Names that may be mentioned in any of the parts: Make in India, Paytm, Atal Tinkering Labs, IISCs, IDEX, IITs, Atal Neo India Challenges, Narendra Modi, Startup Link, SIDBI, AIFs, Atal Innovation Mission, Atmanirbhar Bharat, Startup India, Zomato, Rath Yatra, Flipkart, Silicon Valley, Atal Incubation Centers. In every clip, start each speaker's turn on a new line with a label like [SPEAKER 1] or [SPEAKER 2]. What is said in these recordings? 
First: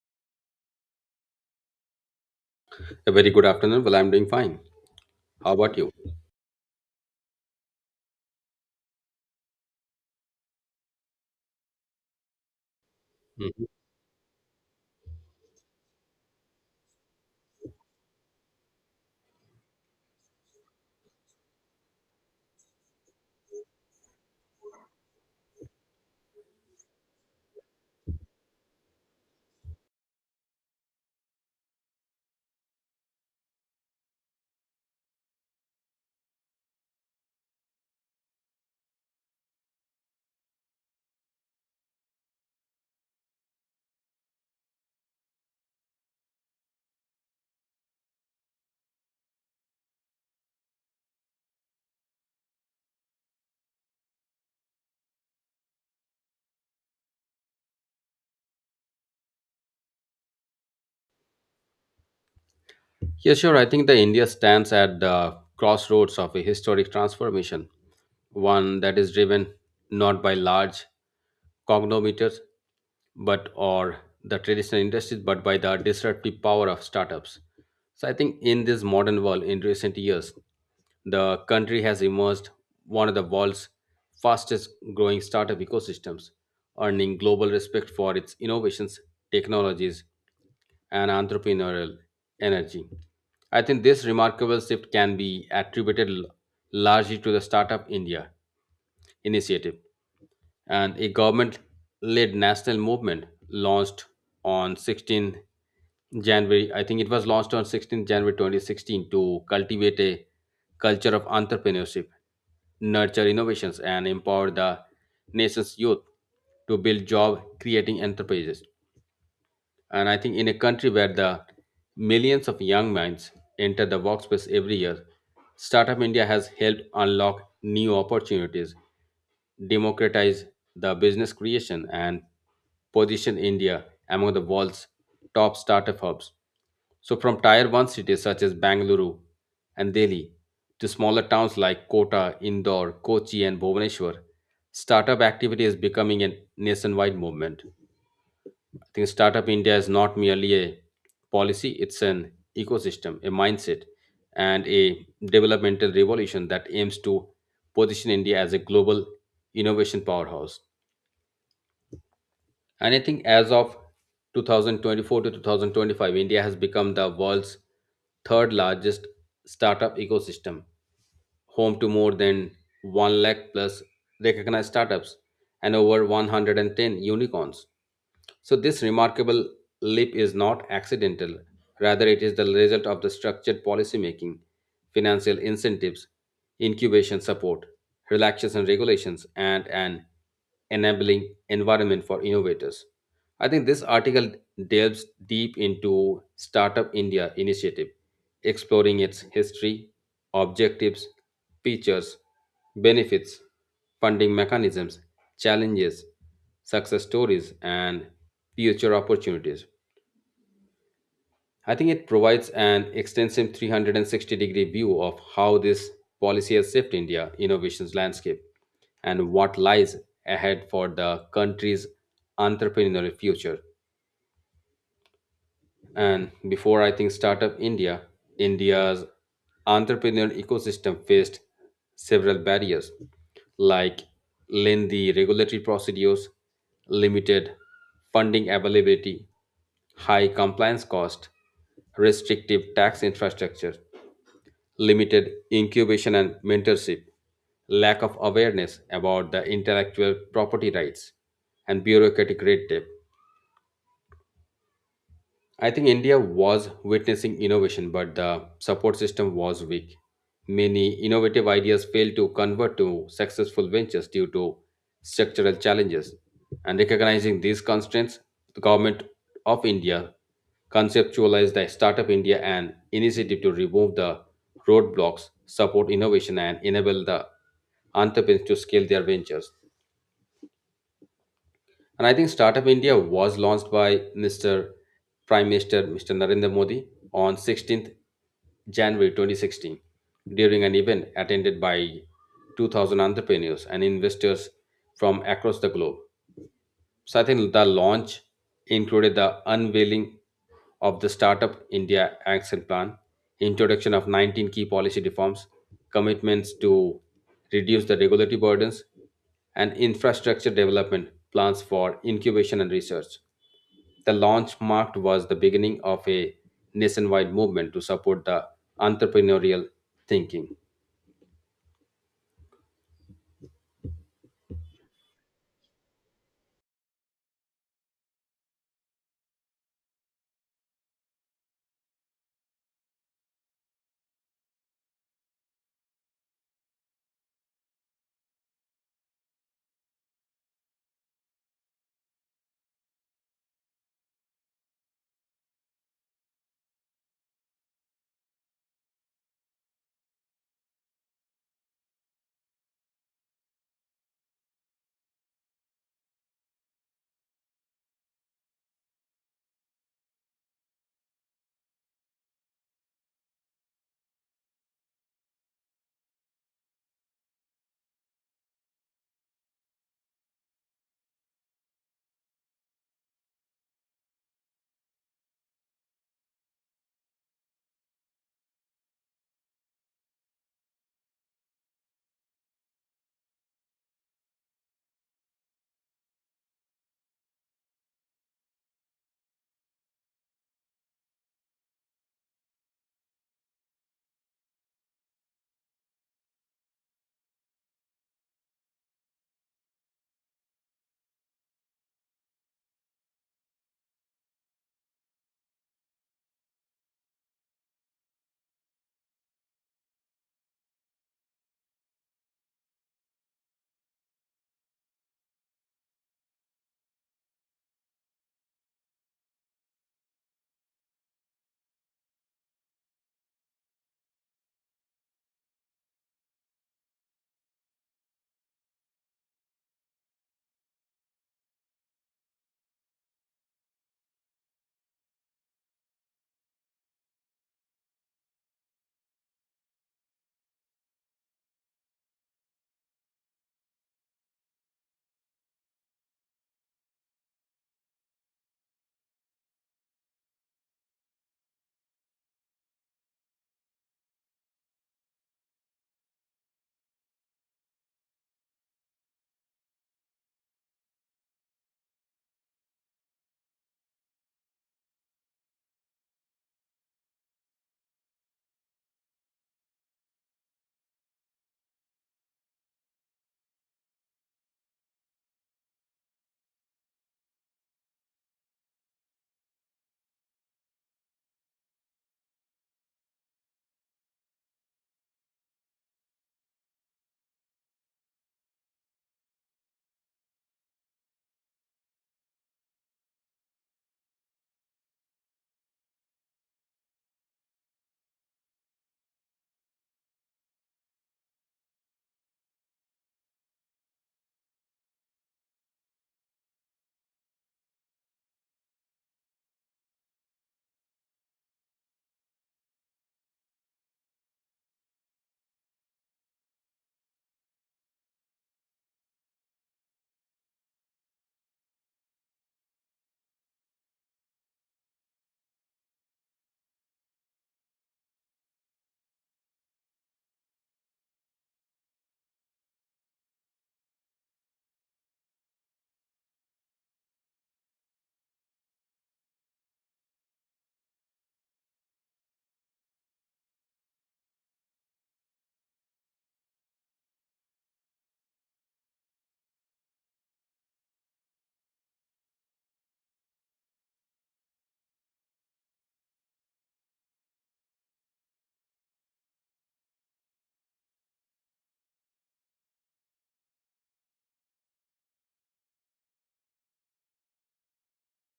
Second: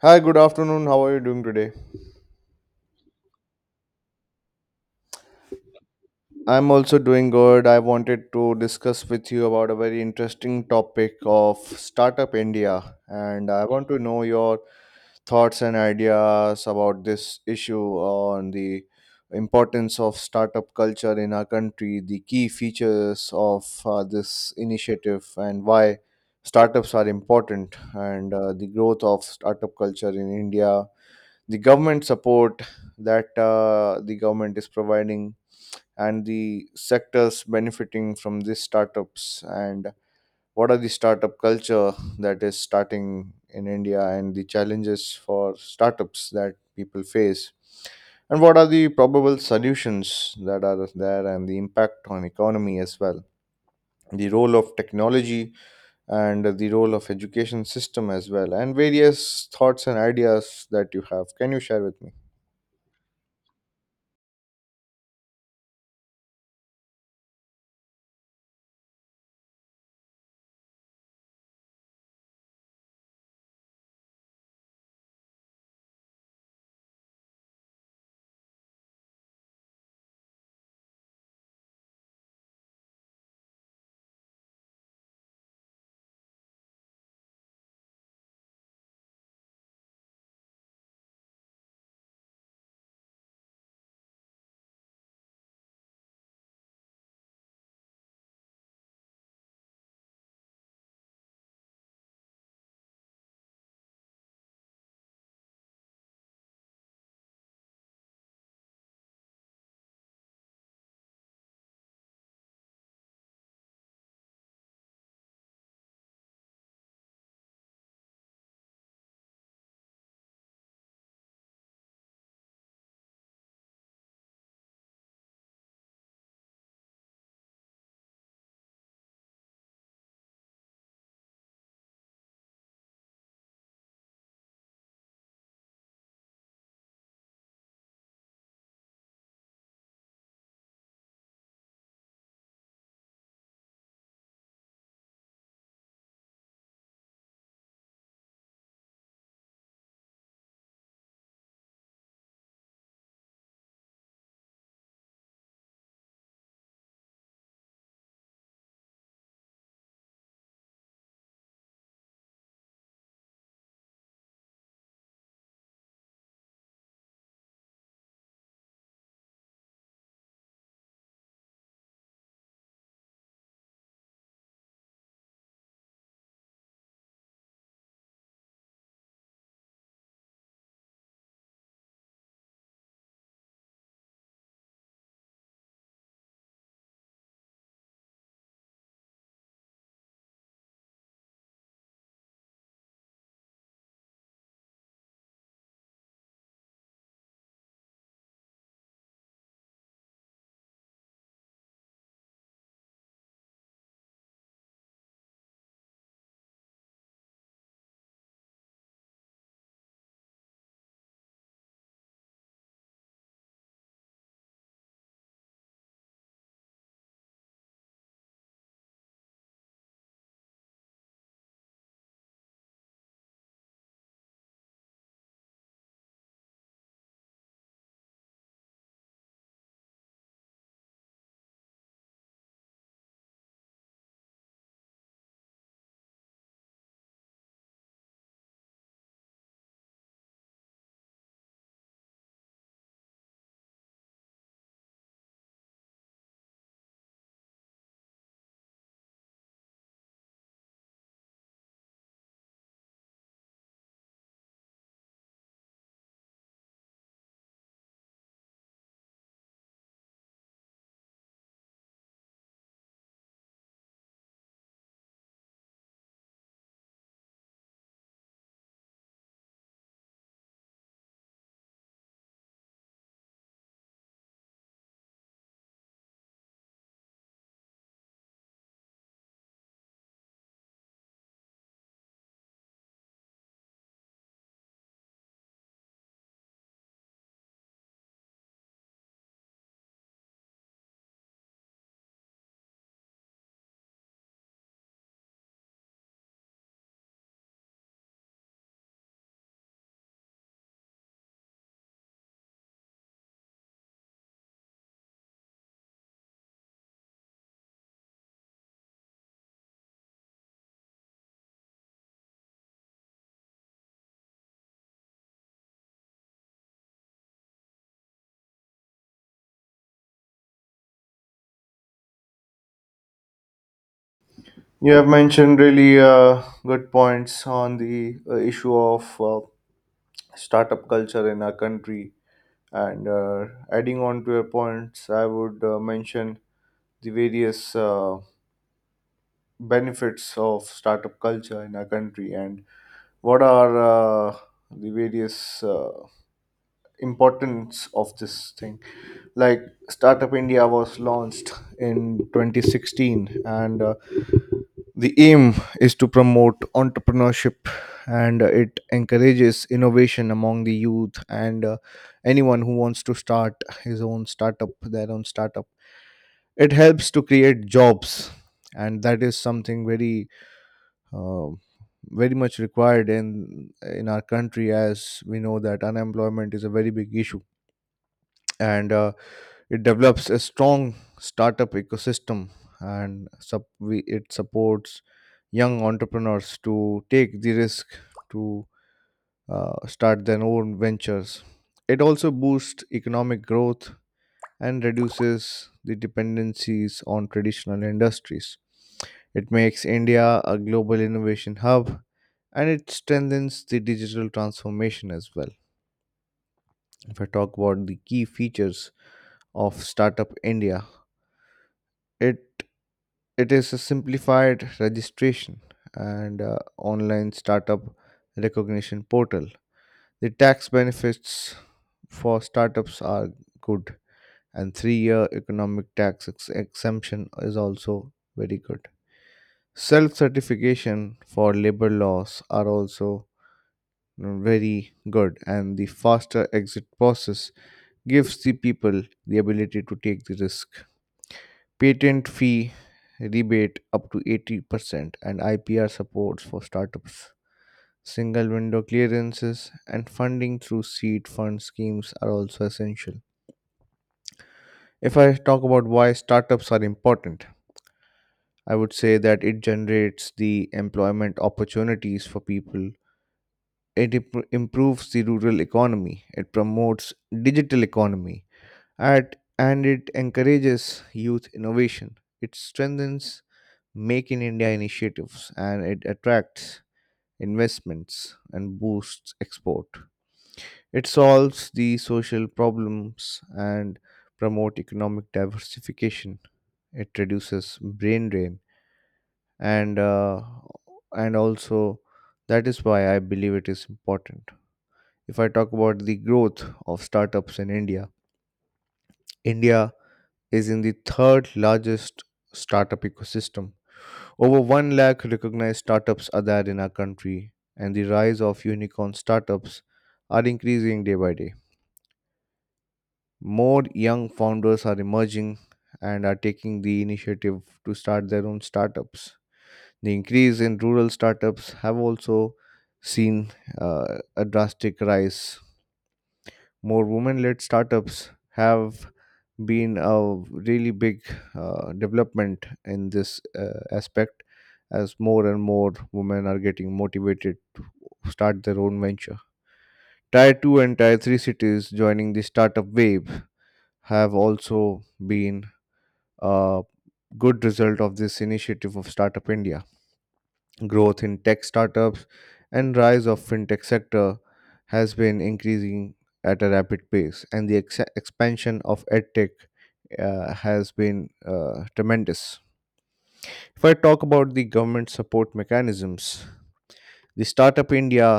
[SPEAKER 1] Hi, good afternoon. How are you doing today?
[SPEAKER 2] A very good afternoon. Well, I'm doing fine. How about you?
[SPEAKER 1] I'm also doing good. I wanted to discuss with you about a very interesting topic of Startup India, and I
[SPEAKER 2] Hmm.
[SPEAKER 1] want to know your thoughts and ideas about this issue on the importance of startup culture in our country, the key features of this initiative, and why startups are important, and the growth of startup culture in India, the government support that the government is providing, and the sectors benefiting from these startups, and what are the startup culture that is starting in India, and the challenges for startups that people face, and what are the probable solutions that are there, and the impact on economy as well, the role of technology, and the role of education system as well, and various thoughts and ideas that you have. Can you share with me?
[SPEAKER 2] Yeah, sure. I think the India stands at the crossroads of a historic transformation, one that is driven not by large cognometers, but or the traditional industries, but by the disruptive power of startups. So I think in this modern world, in recent years, the country has emerged one of the world's fastest growing startup ecosystems, earning global respect for its innovations, technologies, and entrepreneurial energy. I think this remarkable shift can be attributed largely to the Startup India initiative and a government led national movement launched on 16 January. I think it was launched on 16 January 2016 to cultivate a culture of entrepreneurship, nurture innovations, and empower the nation's youth to build job creating enterprises. And I think in a country where the millions of young minds enter the workspace every year, Startup India has helped unlock new opportunities, democratize the business creation, and position India among the world's top startup hubs. So, from tier 1 cities such as Bangalore and Delhi to smaller towns like Kota, Indore, Kochi, and Bhubaneswar, startup activity is becoming a nationwide movement. I think Startup India is not merely a policy, it's an ecosystem, a mindset, and a developmental revolution that aims to position India as a global innovation powerhouse. And I think as of 2024 to 2025, India has become the world's third largest startup ecosystem, home to more than 1 lakh plus recognized startups and over 110 unicorns. So, this remarkable leap is not accidental, rather, it is the result of the structured policymaking, financial incentives, incubation support, relaxation regulations, and an enabling environment for innovators. I think this article delves deep into Startup India initiative, exploring its history, objectives, features, benefits, funding mechanisms, challenges, success stories, and future opportunities. I think it provides an extensive 360-degree view of how this policy has shaped India innovations landscape and what lies ahead for the country's entrepreneurial future. And before I think Startup India, India's entrepreneurial ecosystem faced several barriers like lengthy regulatory procedures, limited funding availability, high compliance cost, restrictive tax infrastructure, limited incubation and mentorship, lack of awareness about the intellectual property rights, and bureaucratic red tape. I think India was witnessing innovation, but the support system was weak. Many innovative ideas failed to convert to successful ventures due to structural challenges. And recognizing these constraints, the government of India conceptualized the Startup India an initiative to remove the roadblocks, support innovation, and enable the entrepreneurs to scale their ventures. And I think Startup India was launched by Mr. Prime Minister Mr. Narendra Modi on 16th January 2016 during an event attended by 2,000 entrepreneurs and investors from across the globe. So I think the launch included the unveiling of the Startup India Action Plan, introduction of 19 key policy reforms, commitments to reduce the regulatory burdens, and infrastructure development plans for incubation and research. The launch marked was the beginning of a nationwide movement to support the entrepreneurial thinking.
[SPEAKER 1] You have mentioned really good points on the issue of startup culture in our country. And adding on to your points, I would mention the various benefits of startup culture in our country, and what are uh, the various importance of this thing, like Startup India was launched in 2016, and the aim is to promote entrepreneurship, and it encourages innovation among the youth, and anyone who wants to start his own startup their own startup. It helps to create jobs, and that is something very uh, very much required in our country, as we know that unemployment is a very big issue. And it develops a strong startup ecosystem, and it supports young entrepreneurs to take the risk to start their own ventures. It also boosts economic growth and reduces the dependencies on traditional industries. It makes India a global innovation hub, and it strengthens the digital transformation as well. If I talk about the key features of Startup India, it it is a simplified registration and online startup recognition portal. The tax benefits for startups are good, and 3-year economic tax exemption is also very good. Self certification for labor laws are also very good, and the faster exit process gives the people the ability to take the risk. Patent fee rebate up to 80% and IPR supports for startups. Single window clearances and funding through seed fund schemes are also essential. If I talk about why startups are important, I would say that it generates the employment opportunities for people. It improves the rural economy. It promotes digital economy. And it encourages youth innovation. It strengthens Make in India initiatives, and it attracts investments and boosts export. It solves the social problems and promote economic diversification. It reduces brain drain, and uh, and also, that is why I believe it is important. If I talk about the growth of startups in India, India is in the third largest startup ecosystem. Over 1 lakh recognized startups are there in our country, and the rise of unicorn startups are increasing day by day. More young founders are emerging and are taking the initiative to start their own startups. The increase in rural startups have also seen a drastic rise. More women led startups have been a really big development in this aspect, as more and more women are getting motivated to start their own venture. Tier 2 and Tier 3 cities joining the startup wave have also been a good result of this initiative of Startup India. Growth in tech startups and rise of fintech sector has been increasing at a rapid pace, and the expansion of edtech has been tremendous. If I talk about the government support mechanisms, the Startup India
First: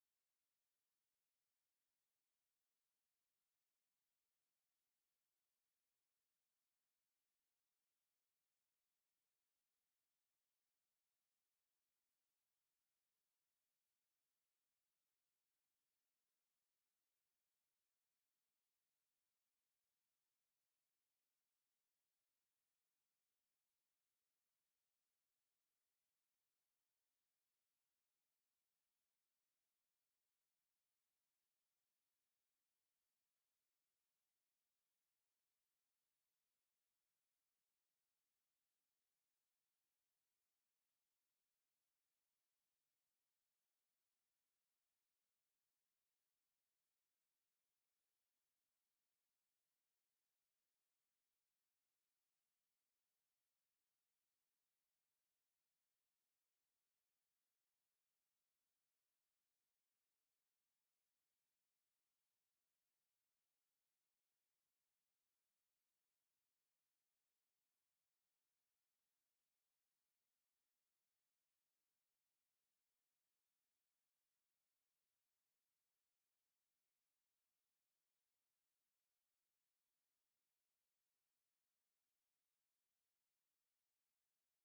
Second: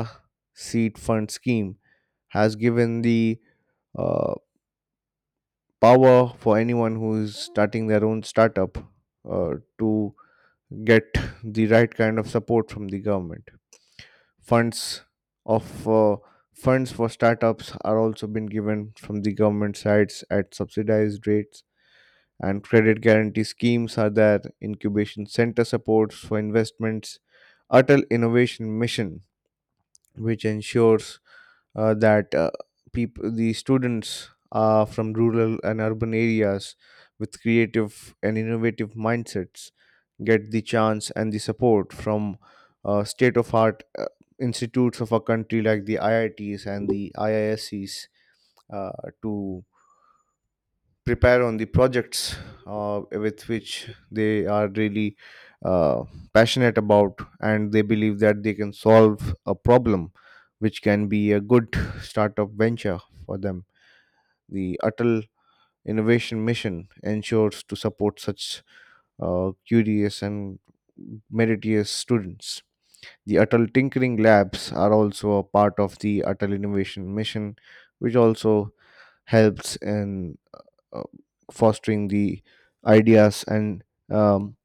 [SPEAKER 1] seed fund scheme has given the uh, power for anyone who is starting their own startup to get the right kind of support from the government. funds of uh, Funds for startups are also been given from the government sides at subsidized rates, and credit guarantee schemes are there, incubation center supports for investments, Atal Innovation Mission, which ensures that people, the students from rural and urban areas with creative and innovative mindsets get the chance and the support from state of art institutes of a country like the IITs and the IISCs uh, to prepare on the projects with which they are really uh, passionate about, and they believe that they can solve a problem which can be a good startup venture for them. The Atal Innovation Mission ensures to support such curious and meritorious students. The Atal Tinkering Labs are also a part of the Atal Innovation Mission, which also helps in uh, fostering the ideas, and um,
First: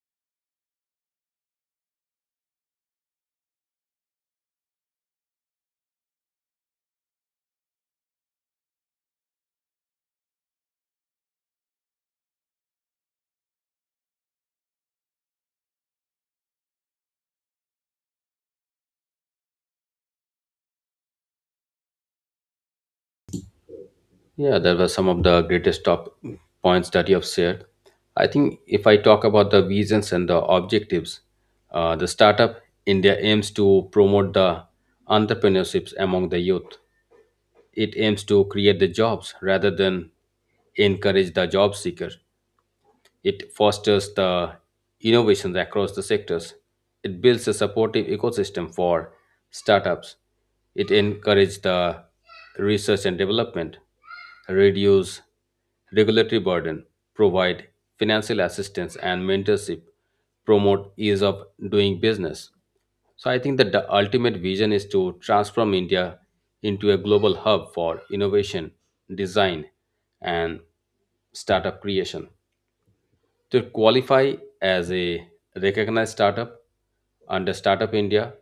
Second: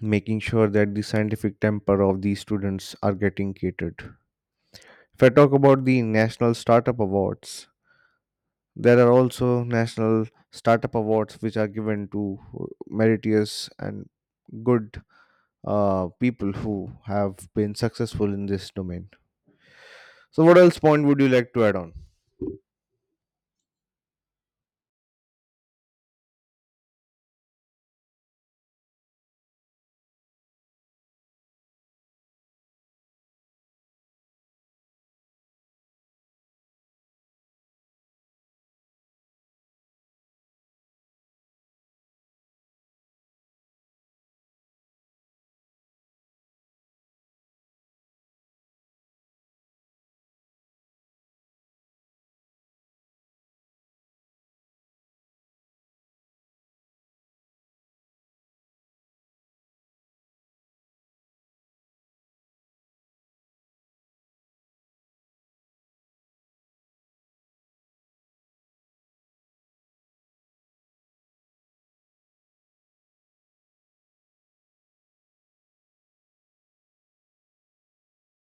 [SPEAKER 1] making sure that the scientific temper of the students are getting catered. If I talk about the National Startup Awards, there are also National Startup Awards which are given to meritorious and good people who have been successful in this domain. So, what else point would you like to add on?
[SPEAKER 2] Yeah, there were some of the greatest top points that you have shared. I think if I talk about the visions and the objectives, the Startup India aims to promote the entrepreneurships among the youth. It aims to create the jobs rather than encourage the job seeker. It fosters the innovations across the sectors. It builds a supportive ecosystem for startups. It encourages the research and development, reduce regulatory burden, provide financial assistance and mentorship, promote ease of doing business. So I think that the ultimate vision is to transform India into a global hub for innovation, design, and startup creation. To qualify as a recognized startup under Startup India,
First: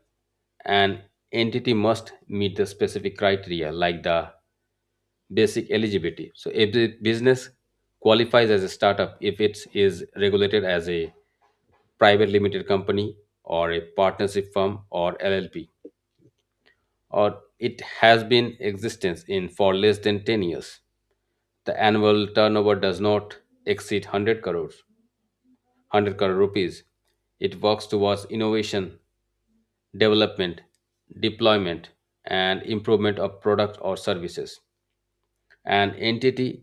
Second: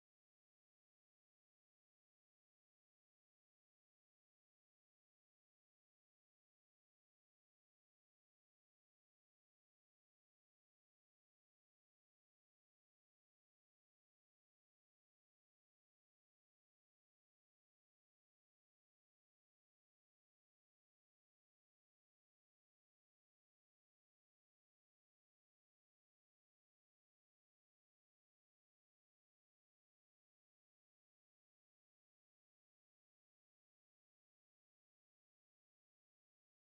[SPEAKER 2] an entity must meet the specific criteria like the basic eligibility. So, if the business qualifies as a startup if it is regulated as a private limited company or a partnership firm or LLP, or it has been existence in for less than 10 years. The annual turnover does not exceed 100 crores 100 crore rupees. It works towards innovation, development, deployment, and improvement of product or services. An entity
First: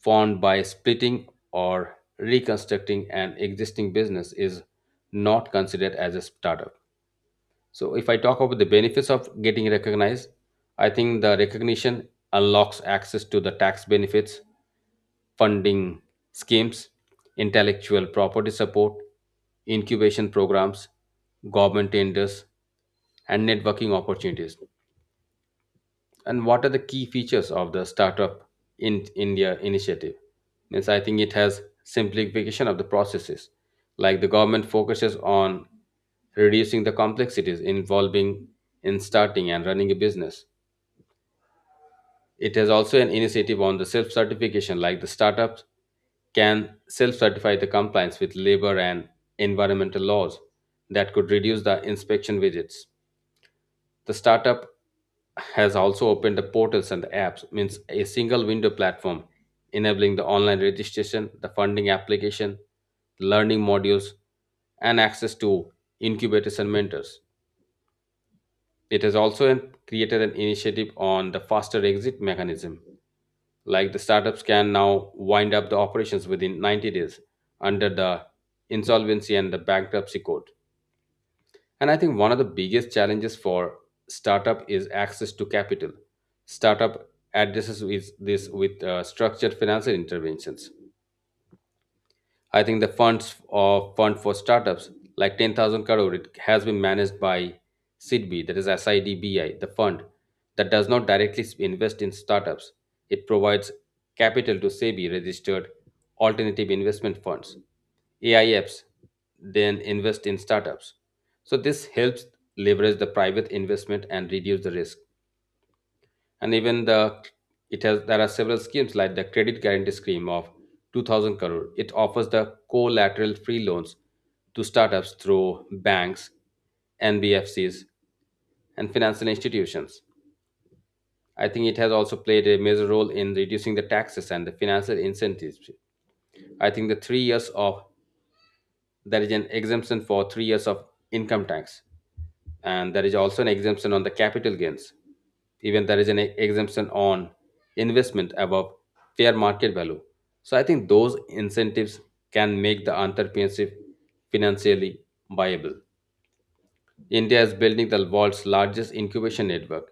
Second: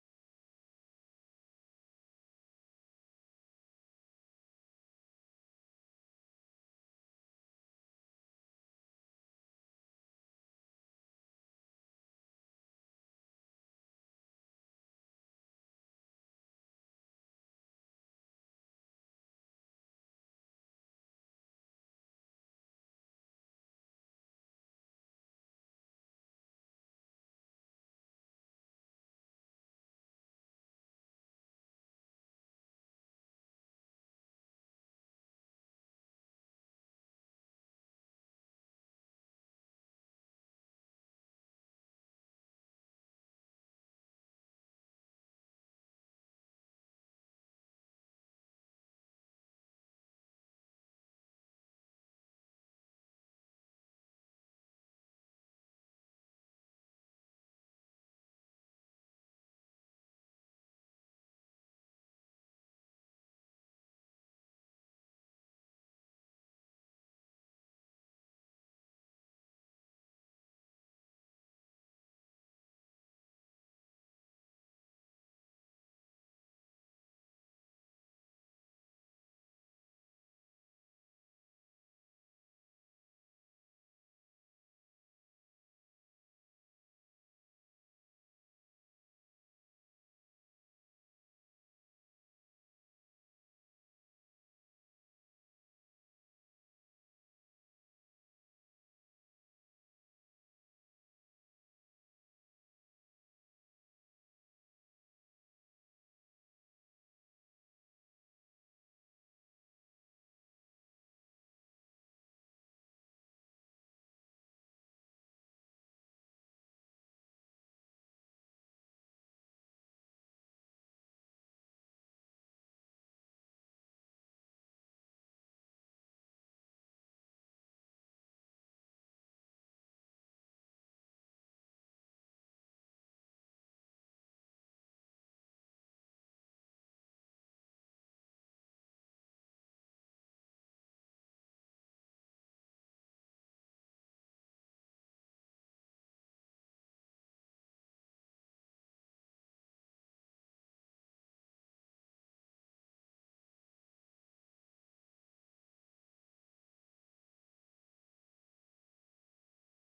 [SPEAKER 2] formed by splitting or reconstructing an existing business is not considered as a startup. So, if I talk about the benefits of getting recognized, I think the recognition unlocks access to the tax benefits, funding schemes, intellectual property support, incubation programs, government tenders, and networking opportunities. And what are the key features of the Startup in India initiative? Means I think it has simplification of the processes, like the government focuses on reducing the complexities involving in starting and running a business. It has also an initiative on the self-certification, like the startups can self-certify the compliance with labor and environmental laws that could reduce the inspection visits. The startup has also opened the portals and the apps, means a single window platform enabling the online registration, the funding application, learning modules, and access to incubators and mentors. It has also created an initiative on the faster exit mechanism, like the startups can now wind up the operations within 90 days under the insolvency and the bankruptcy code. And I think one of the biggest challenges for startup is access to capital. Startup addresses with this with structured financial interventions. I think the funds of fund for startups like 10,000 crore it has been managed by SIDBI, that is SIDBI, the fund that does not directly invest in startups, it provides capital to SEBI registered alternative investment funds A I Fs, then invest in startups. So this helps leverage the private investment and reduce the risk. And even the it has there are several schemes like the credit guarantee scheme of 2000 crore, it offers the collateral free loans to startups through banks, nbfcs, and financial institutions. I think it has also played a major role in reducing the taxes and the financial incentives. I think the 3 years of there is an exemption for 3 years of income tax, and there is also an exemption on the capital gains. Even there is an exemption on investment above fair market value. So I think those incentives can make the entrepreneurship financially viable. India is building the world's largest incubation network.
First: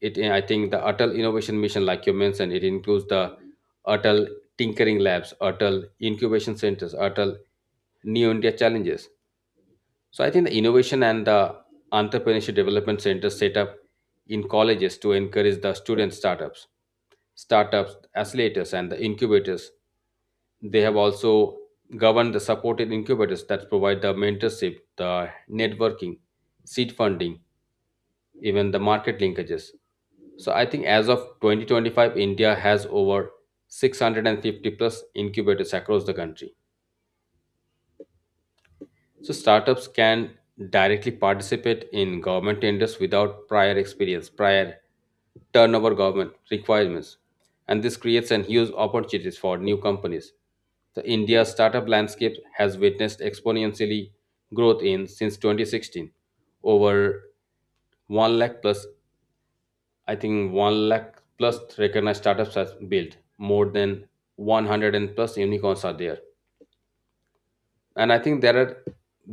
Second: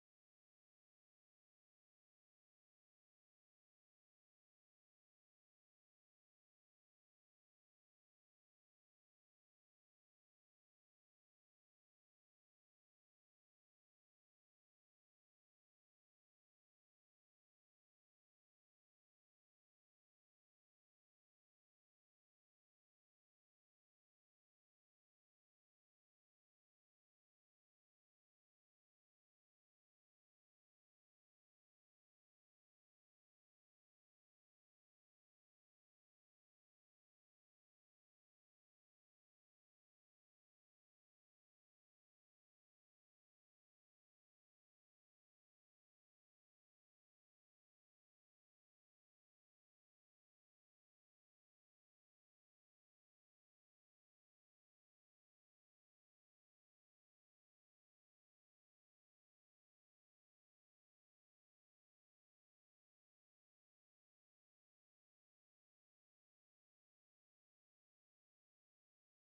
[SPEAKER 2] I think the Atal Innovation Mission, like you mentioned, it includes the Atal Tinkering Labs, Atal Incubation Centers, Atal Neo India Challenges. So I think the innovation and the entrepreneurship development center set up in colleges to encourage the startups, accelerators, and the incubators. They have also governed the supported incubators that provide the mentorship, the networking, seed funding, even the market linkages. So I think as of 2025, India has over 650 plus incubators across the country. So startups can directly participate in government tenders without prior experience, prior turnover government requirements. And this creates an huge opportunities for new companies. The India startup landscape has witnessed exponentially growth in since 2016. Over 1 lakh plus, I think 1 lakh plus recognized startups have built. More than 100 plus unicorns are there, and I think there are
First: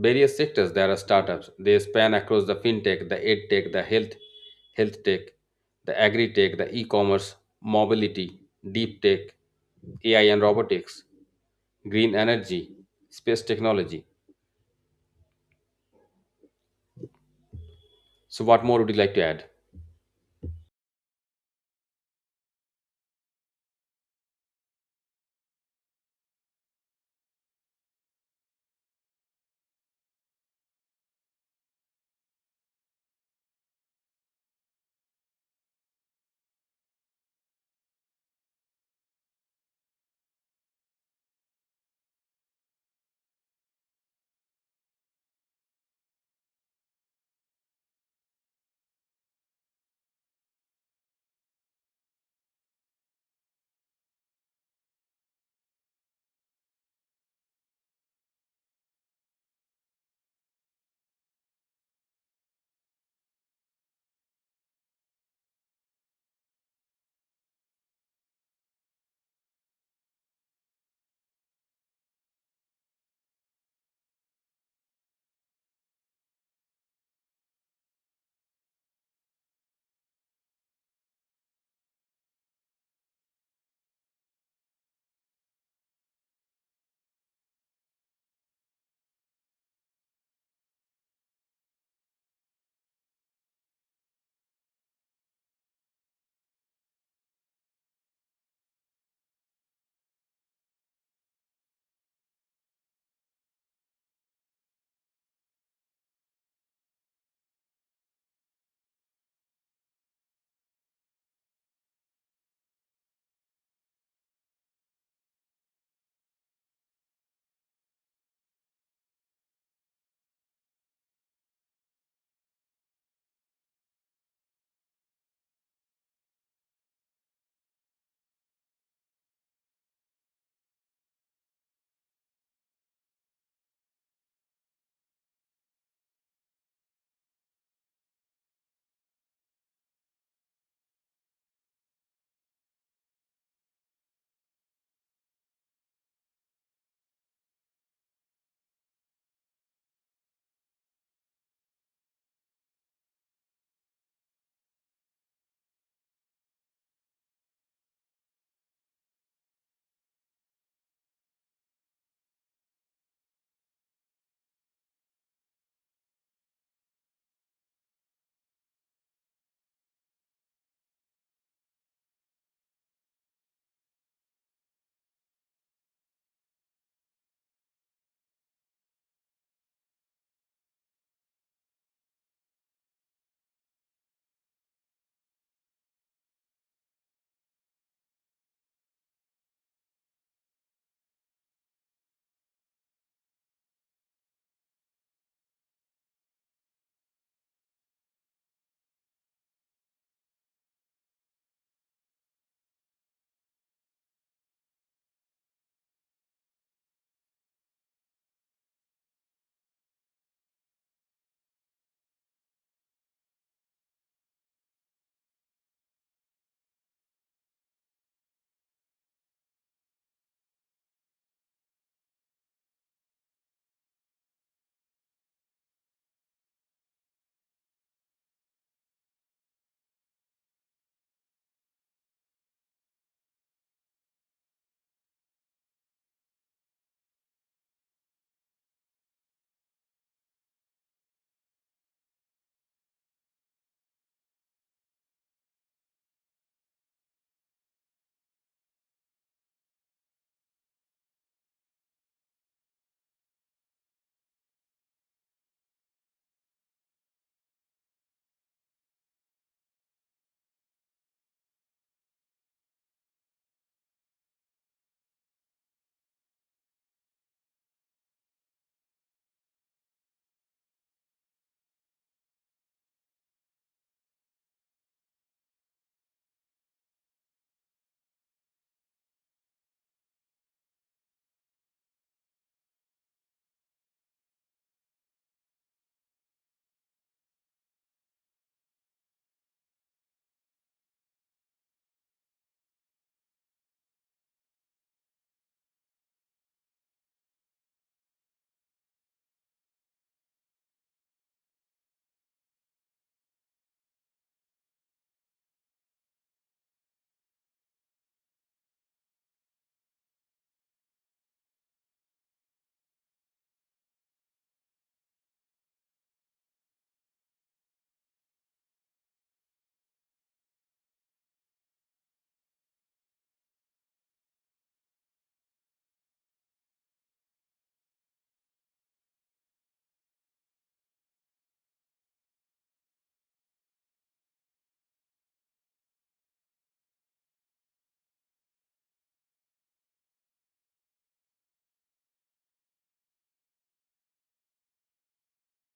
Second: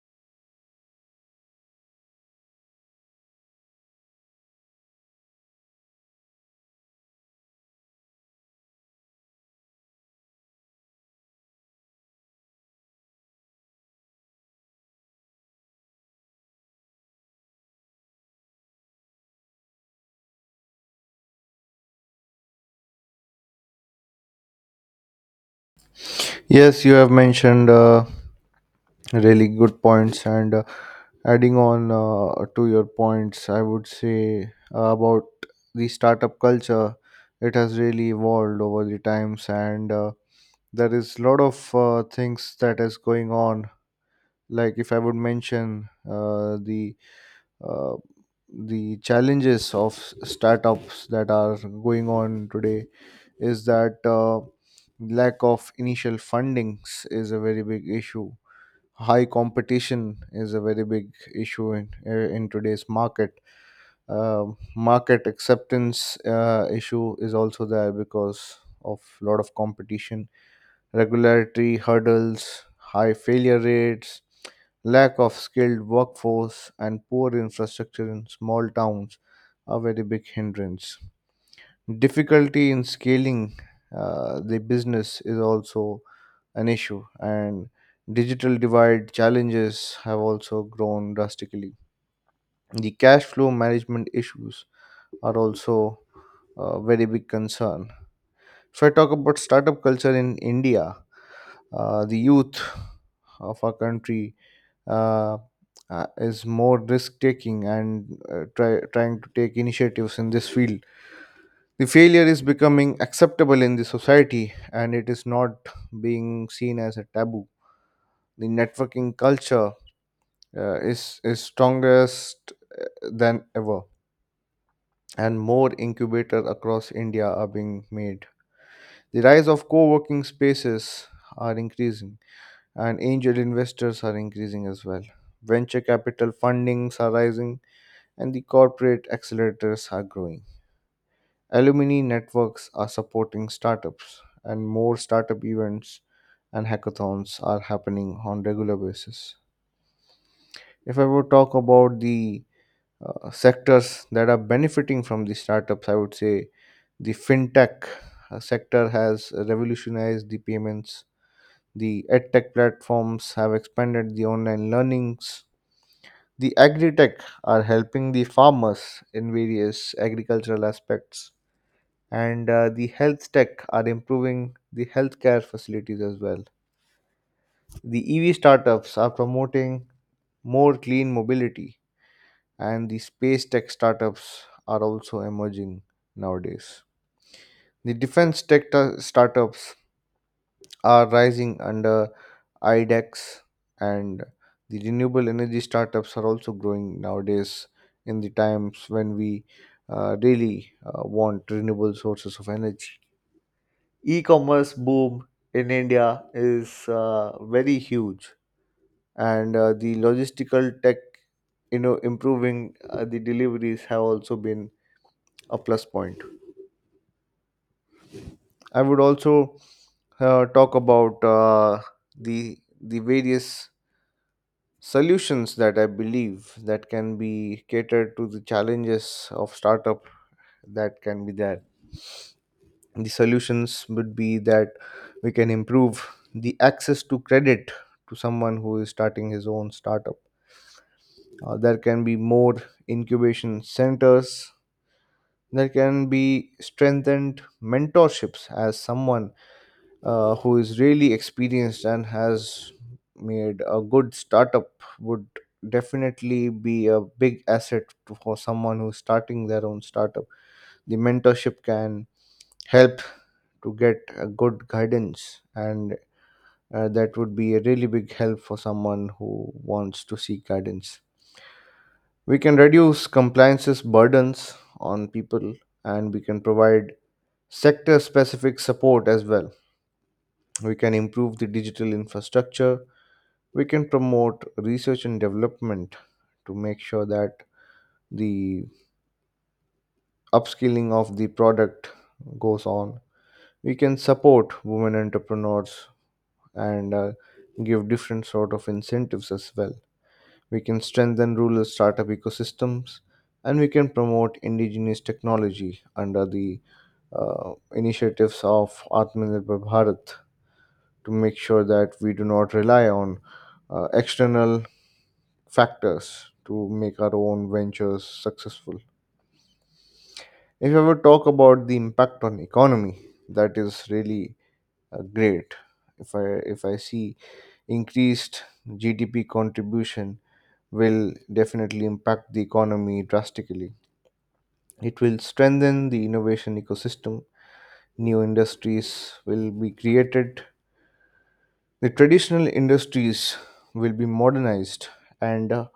[SPEAKER 2] various sectors, there are startups, they span across the fintech, the edtech, the health tech, the agri tech, the e-commerce, mobility, deep tech, ai and robotics, green energy, space technology. So what more would you like to add?
[SPEAKER 1] Yes, you have mentioned really good points, and adding on to your points, I would say about the startup culture. It has really evolved over the times, and there is a lot of things that is going on. Like, if I would mention uh, the challenges of startups that are going on today is that lack of initial fundings is a very big issue. High competition is a very big issue in today's market. Um, market acceptance issue is also there because of a lot of competition, regulatory hurdles, high failure rates, lack of skilled workforce, and poor infrastructure in small towns are very big hindrance. Difficulty in scaling the business is also an issue, and digital divide challenges have also grown drastically. The cash flow management issues are also a very big concern. If I talk about startup culture in India, the youth of our country uh, is more risk taking, and trying to take initiatives in this field. The failure is becoming acceptable in the society, and it is not being seen as a taboo. The networking culture is strongest uh, than ever, and more incubators across India are being made. The rise of co-working spaces are increasing, and angel investors are increasing as well. Venture capital fundings are rising, and the corporate accelerators are growing. Alumni networks are supporting startups, and more startup events and hackathons are happening on regular basis. If I would talk about the sectors that are benefiting from the startups, I would say the fintech sector has revolutionized the payments. The edtech platforms have expanded the online learnings. The agri-tech are helping the farmers in various agricultural aspects, and the health tech are improving the healthcare facilities as well. The EV startups are promoting more clean mobility, and the space tech startups are also emerging nowadays. The defense tech startups are rising under IDEX, and the renewable energy startups are also growing nowadays in the times when we really want renewable sources of energy. E-commerce boom in India is very huge, and the logistical tech improving the deliveries have also been a plus point. I would also talk about the various solutions that I believe that can be catered to the challenges of startup that can be there. The solutions would be that we can improve the access to credit to someone who is starting his own startup. There can be more incubation centers. There can be strengthened mentorships, as someone who is really experienced and has made a good startup would definitely be a big asset to, for someone who's starting their own startup. The mentorship can help to get a good guidance, and that would be a really big help for someone who wants to seek guidance. We can reduce compliance's burdens on people, and we can provide sector specific support as well. We can improve the digital infrastructure. We can promote research and development to make sure that the upskilling of the product goes on. We can support women entrepreneurs, and give different sort of incentives as well. We can strengthen rural startup ecosystems, and we can promote indigenous technology under the initiatives of Atmanirbhar Bharat to make sure that we do not rely on external factors to make our own ventures successful. If I would talk about the impact on economy, that is really great. If I if I see, increased GDP contribution will definitely impact the economy drastically. It will strengthen the innovation ecosystem. New industries will be created. The traditional industries will be modernized, and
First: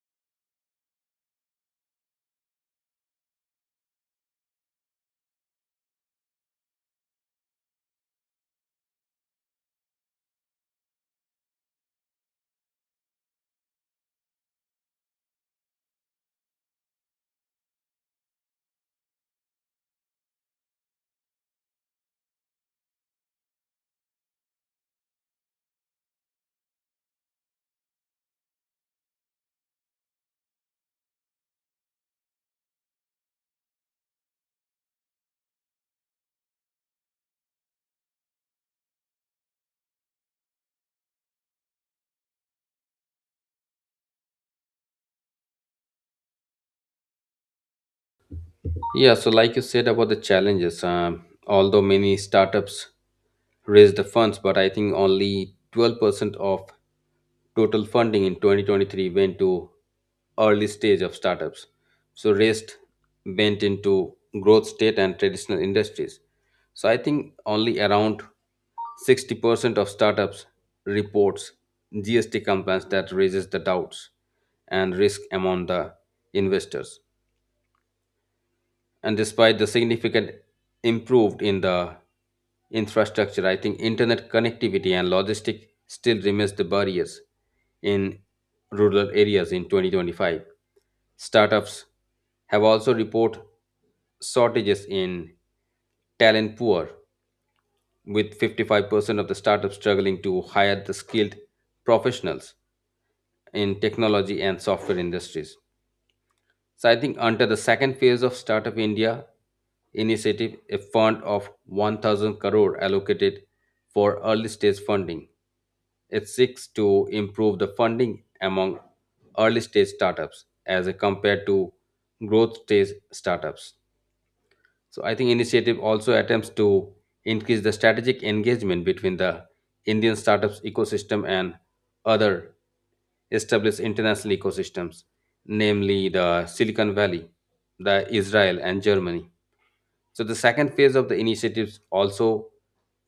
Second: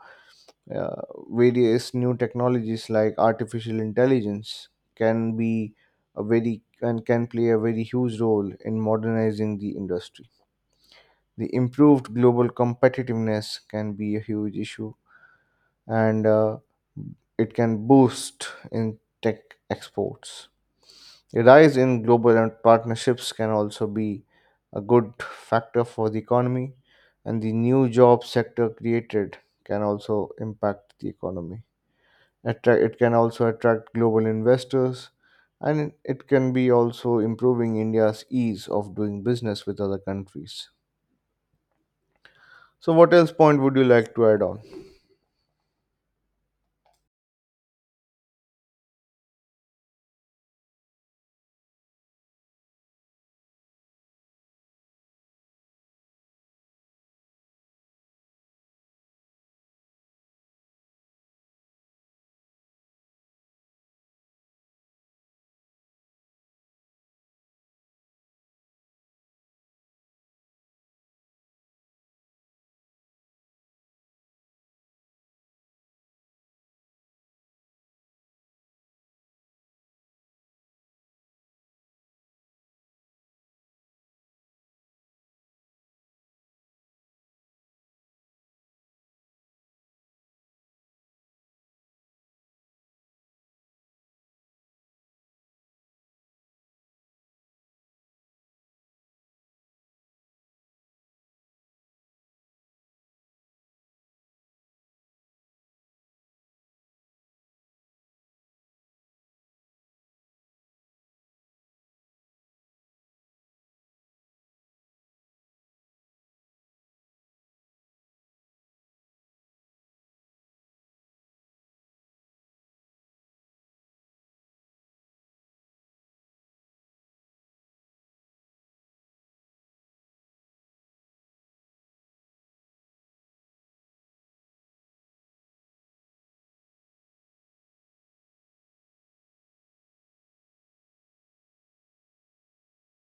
[SPEAKER 1] uh, various new technologies like artificial intelligence can be a very, and can play a very huge role in modernizing the industry. The improved global competitiveness can be a huge issue, and it can boost in tech exports. A rise in global and partnerships can also be a good factor for the economy, and the new job sector created can also impact the economy. It can also attract global investors, and it can be also improving India's ease of doing business with other countries. So, what else point would you like to add on?
[SPEAKER 2] Yeah, so like you said about the challenges, although many startups raise the funds, but I think only 12% of total funding in 2023 went to early stage of startups. So rest went into growth state and traditional industries. So I think only around 60% of startups reports GST compliance that raises the doubts and risk among the investors. And despite the significant improved in the infrastructure, I think internet connectivity and logistic still remains the barriers in rural areas. In 2025, startups have also report shortages in talent poor, with 55% of the startups struggling to hire the skilled professionals in technology and software industries. So I think under the second phase of Startup India initiative, a fund of 1,000 crore allocated for early stage funding. It seeks to improve the funding among early stage startups as compared to growth stage startups. So I think initiative also attempts to increase the strategic engagement between the Indian startups ecosystem and other established international ecosystems, namely the Silicon Valley, the Israel and Germany. So the second phase of the initiatives also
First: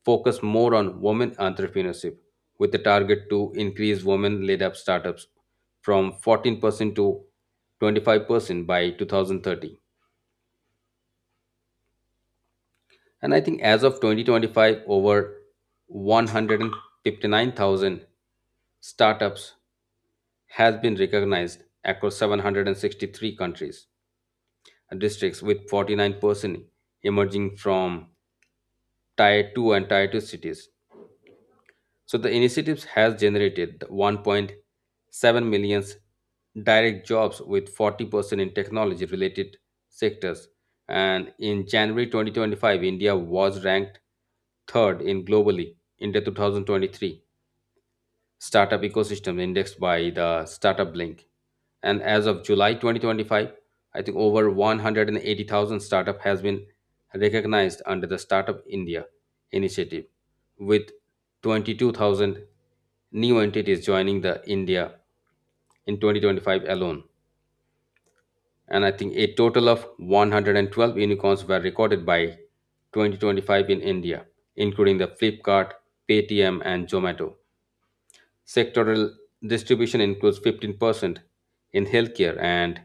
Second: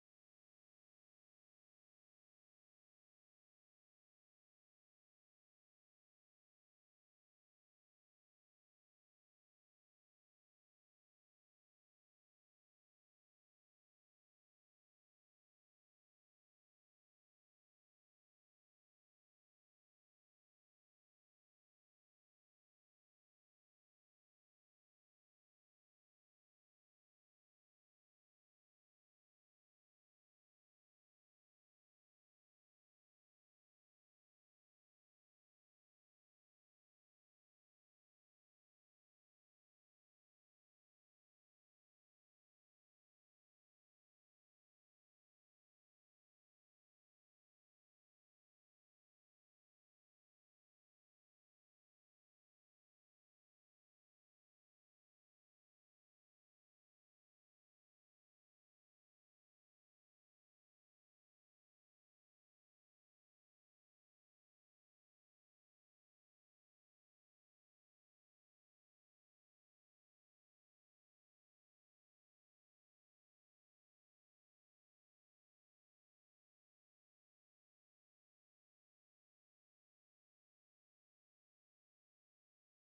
[SPEAKER 2] focus more on women entrepreneurship with the target to increase women led up startups from 14% to 25% by 2030. And I think as of 2025, over 159,000 startups has been recognized across 763 countries and districts with 49% emerging from tier 2 cities. So the initiatives has generated 1.7 million direct jobs with 40% in technology related sectors. And in January 2025, India was ranked third in globally in the 2023 startup ecosystem indexed by the Startup Link. And as of July 2025, I think over 180,000 startup has been recognized under the Startup India initiative, with 22,000 new entities joining the India in 2025 alone. And I think a total of 112 unicorns were recorded by 2025 in India, including the Flipkart, Paytm, and Zomato. Sectoral distribution includes 15% in healthcare and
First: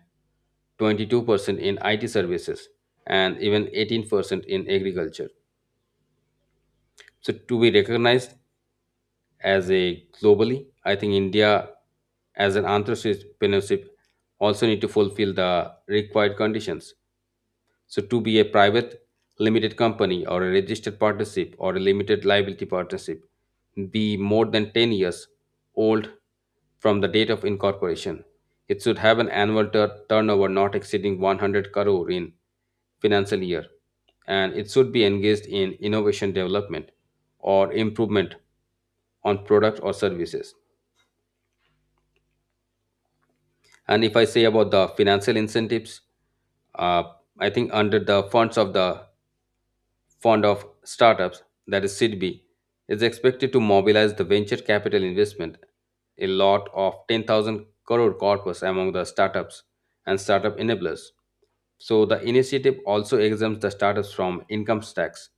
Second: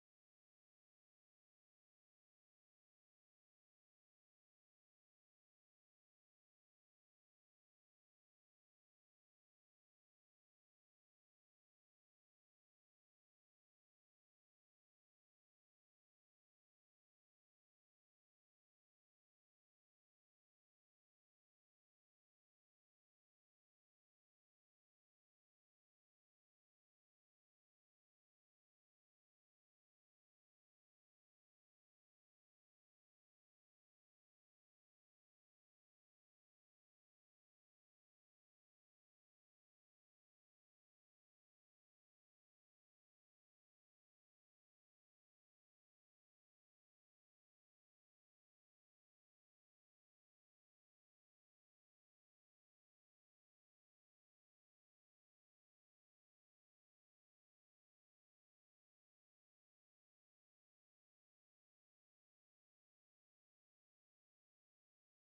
[SPEAKER 2] 22% in IT services and even 18% in agriculture. So to be recognized as a globally, I think India as an entrepreneurship also need to fulfill the required conditions. So, to be a private limited company or a registered partnership or a limited liability partnership, be more than 10 years old from the date of incorporation. It should have an annual turnover not exceeding 100 crore in financial year, and it should be engaged in innovation development or improvement on product or services. And if I say about the financial incentives, uh, I think under the funds of the fond of startups, that is SIDBI, is expected to mobilize the venture capital investment, a lot of 10,000 crore corpus among the startups and startup enablers. So the initiative also exempts the startups from income tax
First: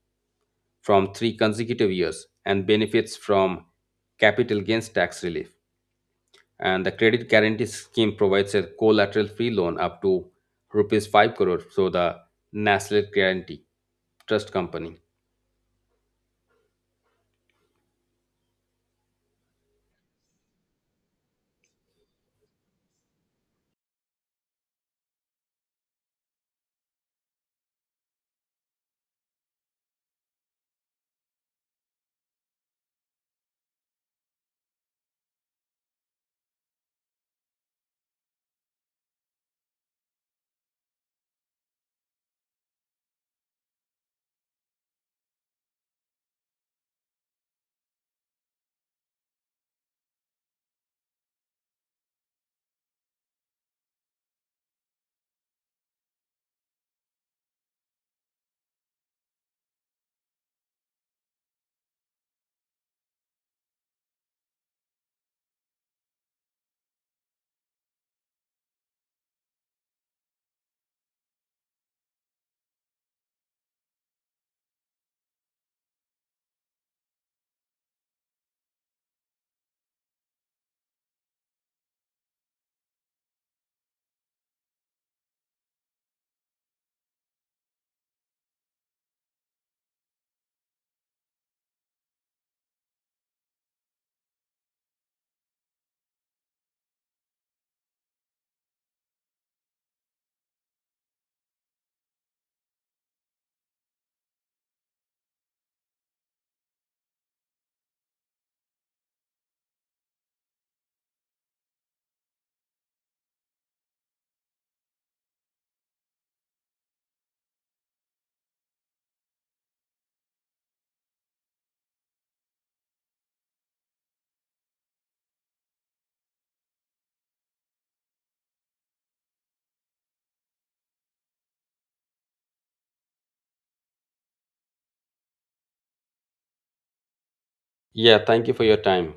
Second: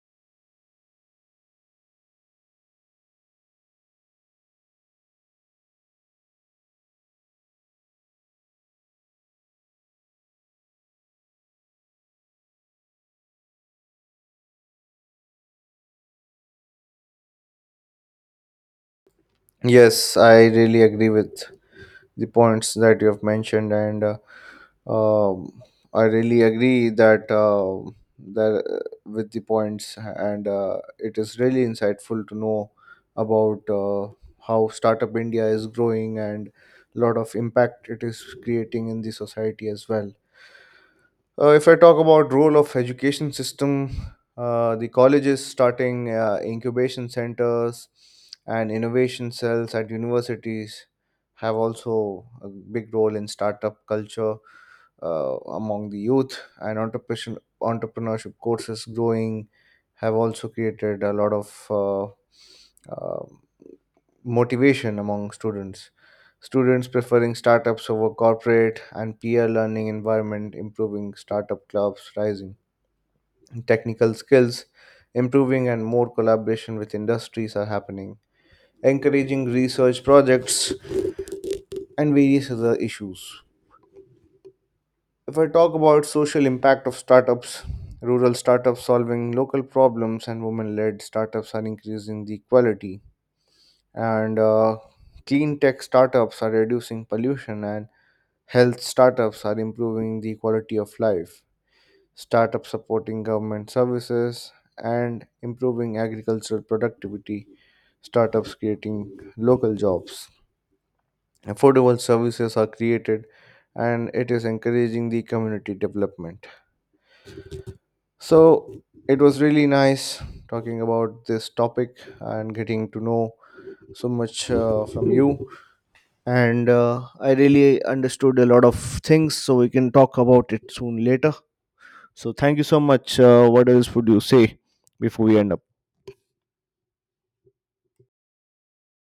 [SPEAKER 2] from three consecutive years and benefits from capital gains tax relief. And the credit guarantee scheme provides a collateral free loan up to rupees 5 crore. So the National Guarantee Trust Company.
[SPEAKER 1] Yes, I really agree with the points that you have mentioned, and um, I really agree that that with the points, and it is really insightful to know about how Startup India is growing, and lot of impact it is creating in the society as well. If I talk about role of education system, the colleges starting incubation centers and innovation cells at universities have also a big role in startup culture among the youth, and entrepreneurship courses growing have also created a lot of uh, motivation among students. Students preferring startups over corporate and peer learning environment improving, startup clubs rising. Technical skills improving, and more collaboration with industries are happening. Encouraging research projects and various other issues. If I talk about social impact of startups, rural startups solving local problems and women-led startups are increasing the equality, and clean tech startups are reducing pollution, and health startups are improving the quality of life, startups supporting government services, and improving agricultural productivity, startups creating local jobs. Affordable services are created, and it is encouraging the community development. So, it was really nice talking about this topic and getting to know so much from you. And I really understood a lot of things, so we can talk about it soon later. So thank you so much. What else would you say before we end up?
[SPEAKER 2] Yeah, thank you for your time.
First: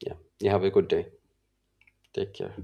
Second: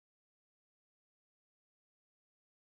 [SPEAKER 2] Yeah. You have a good day. Take care.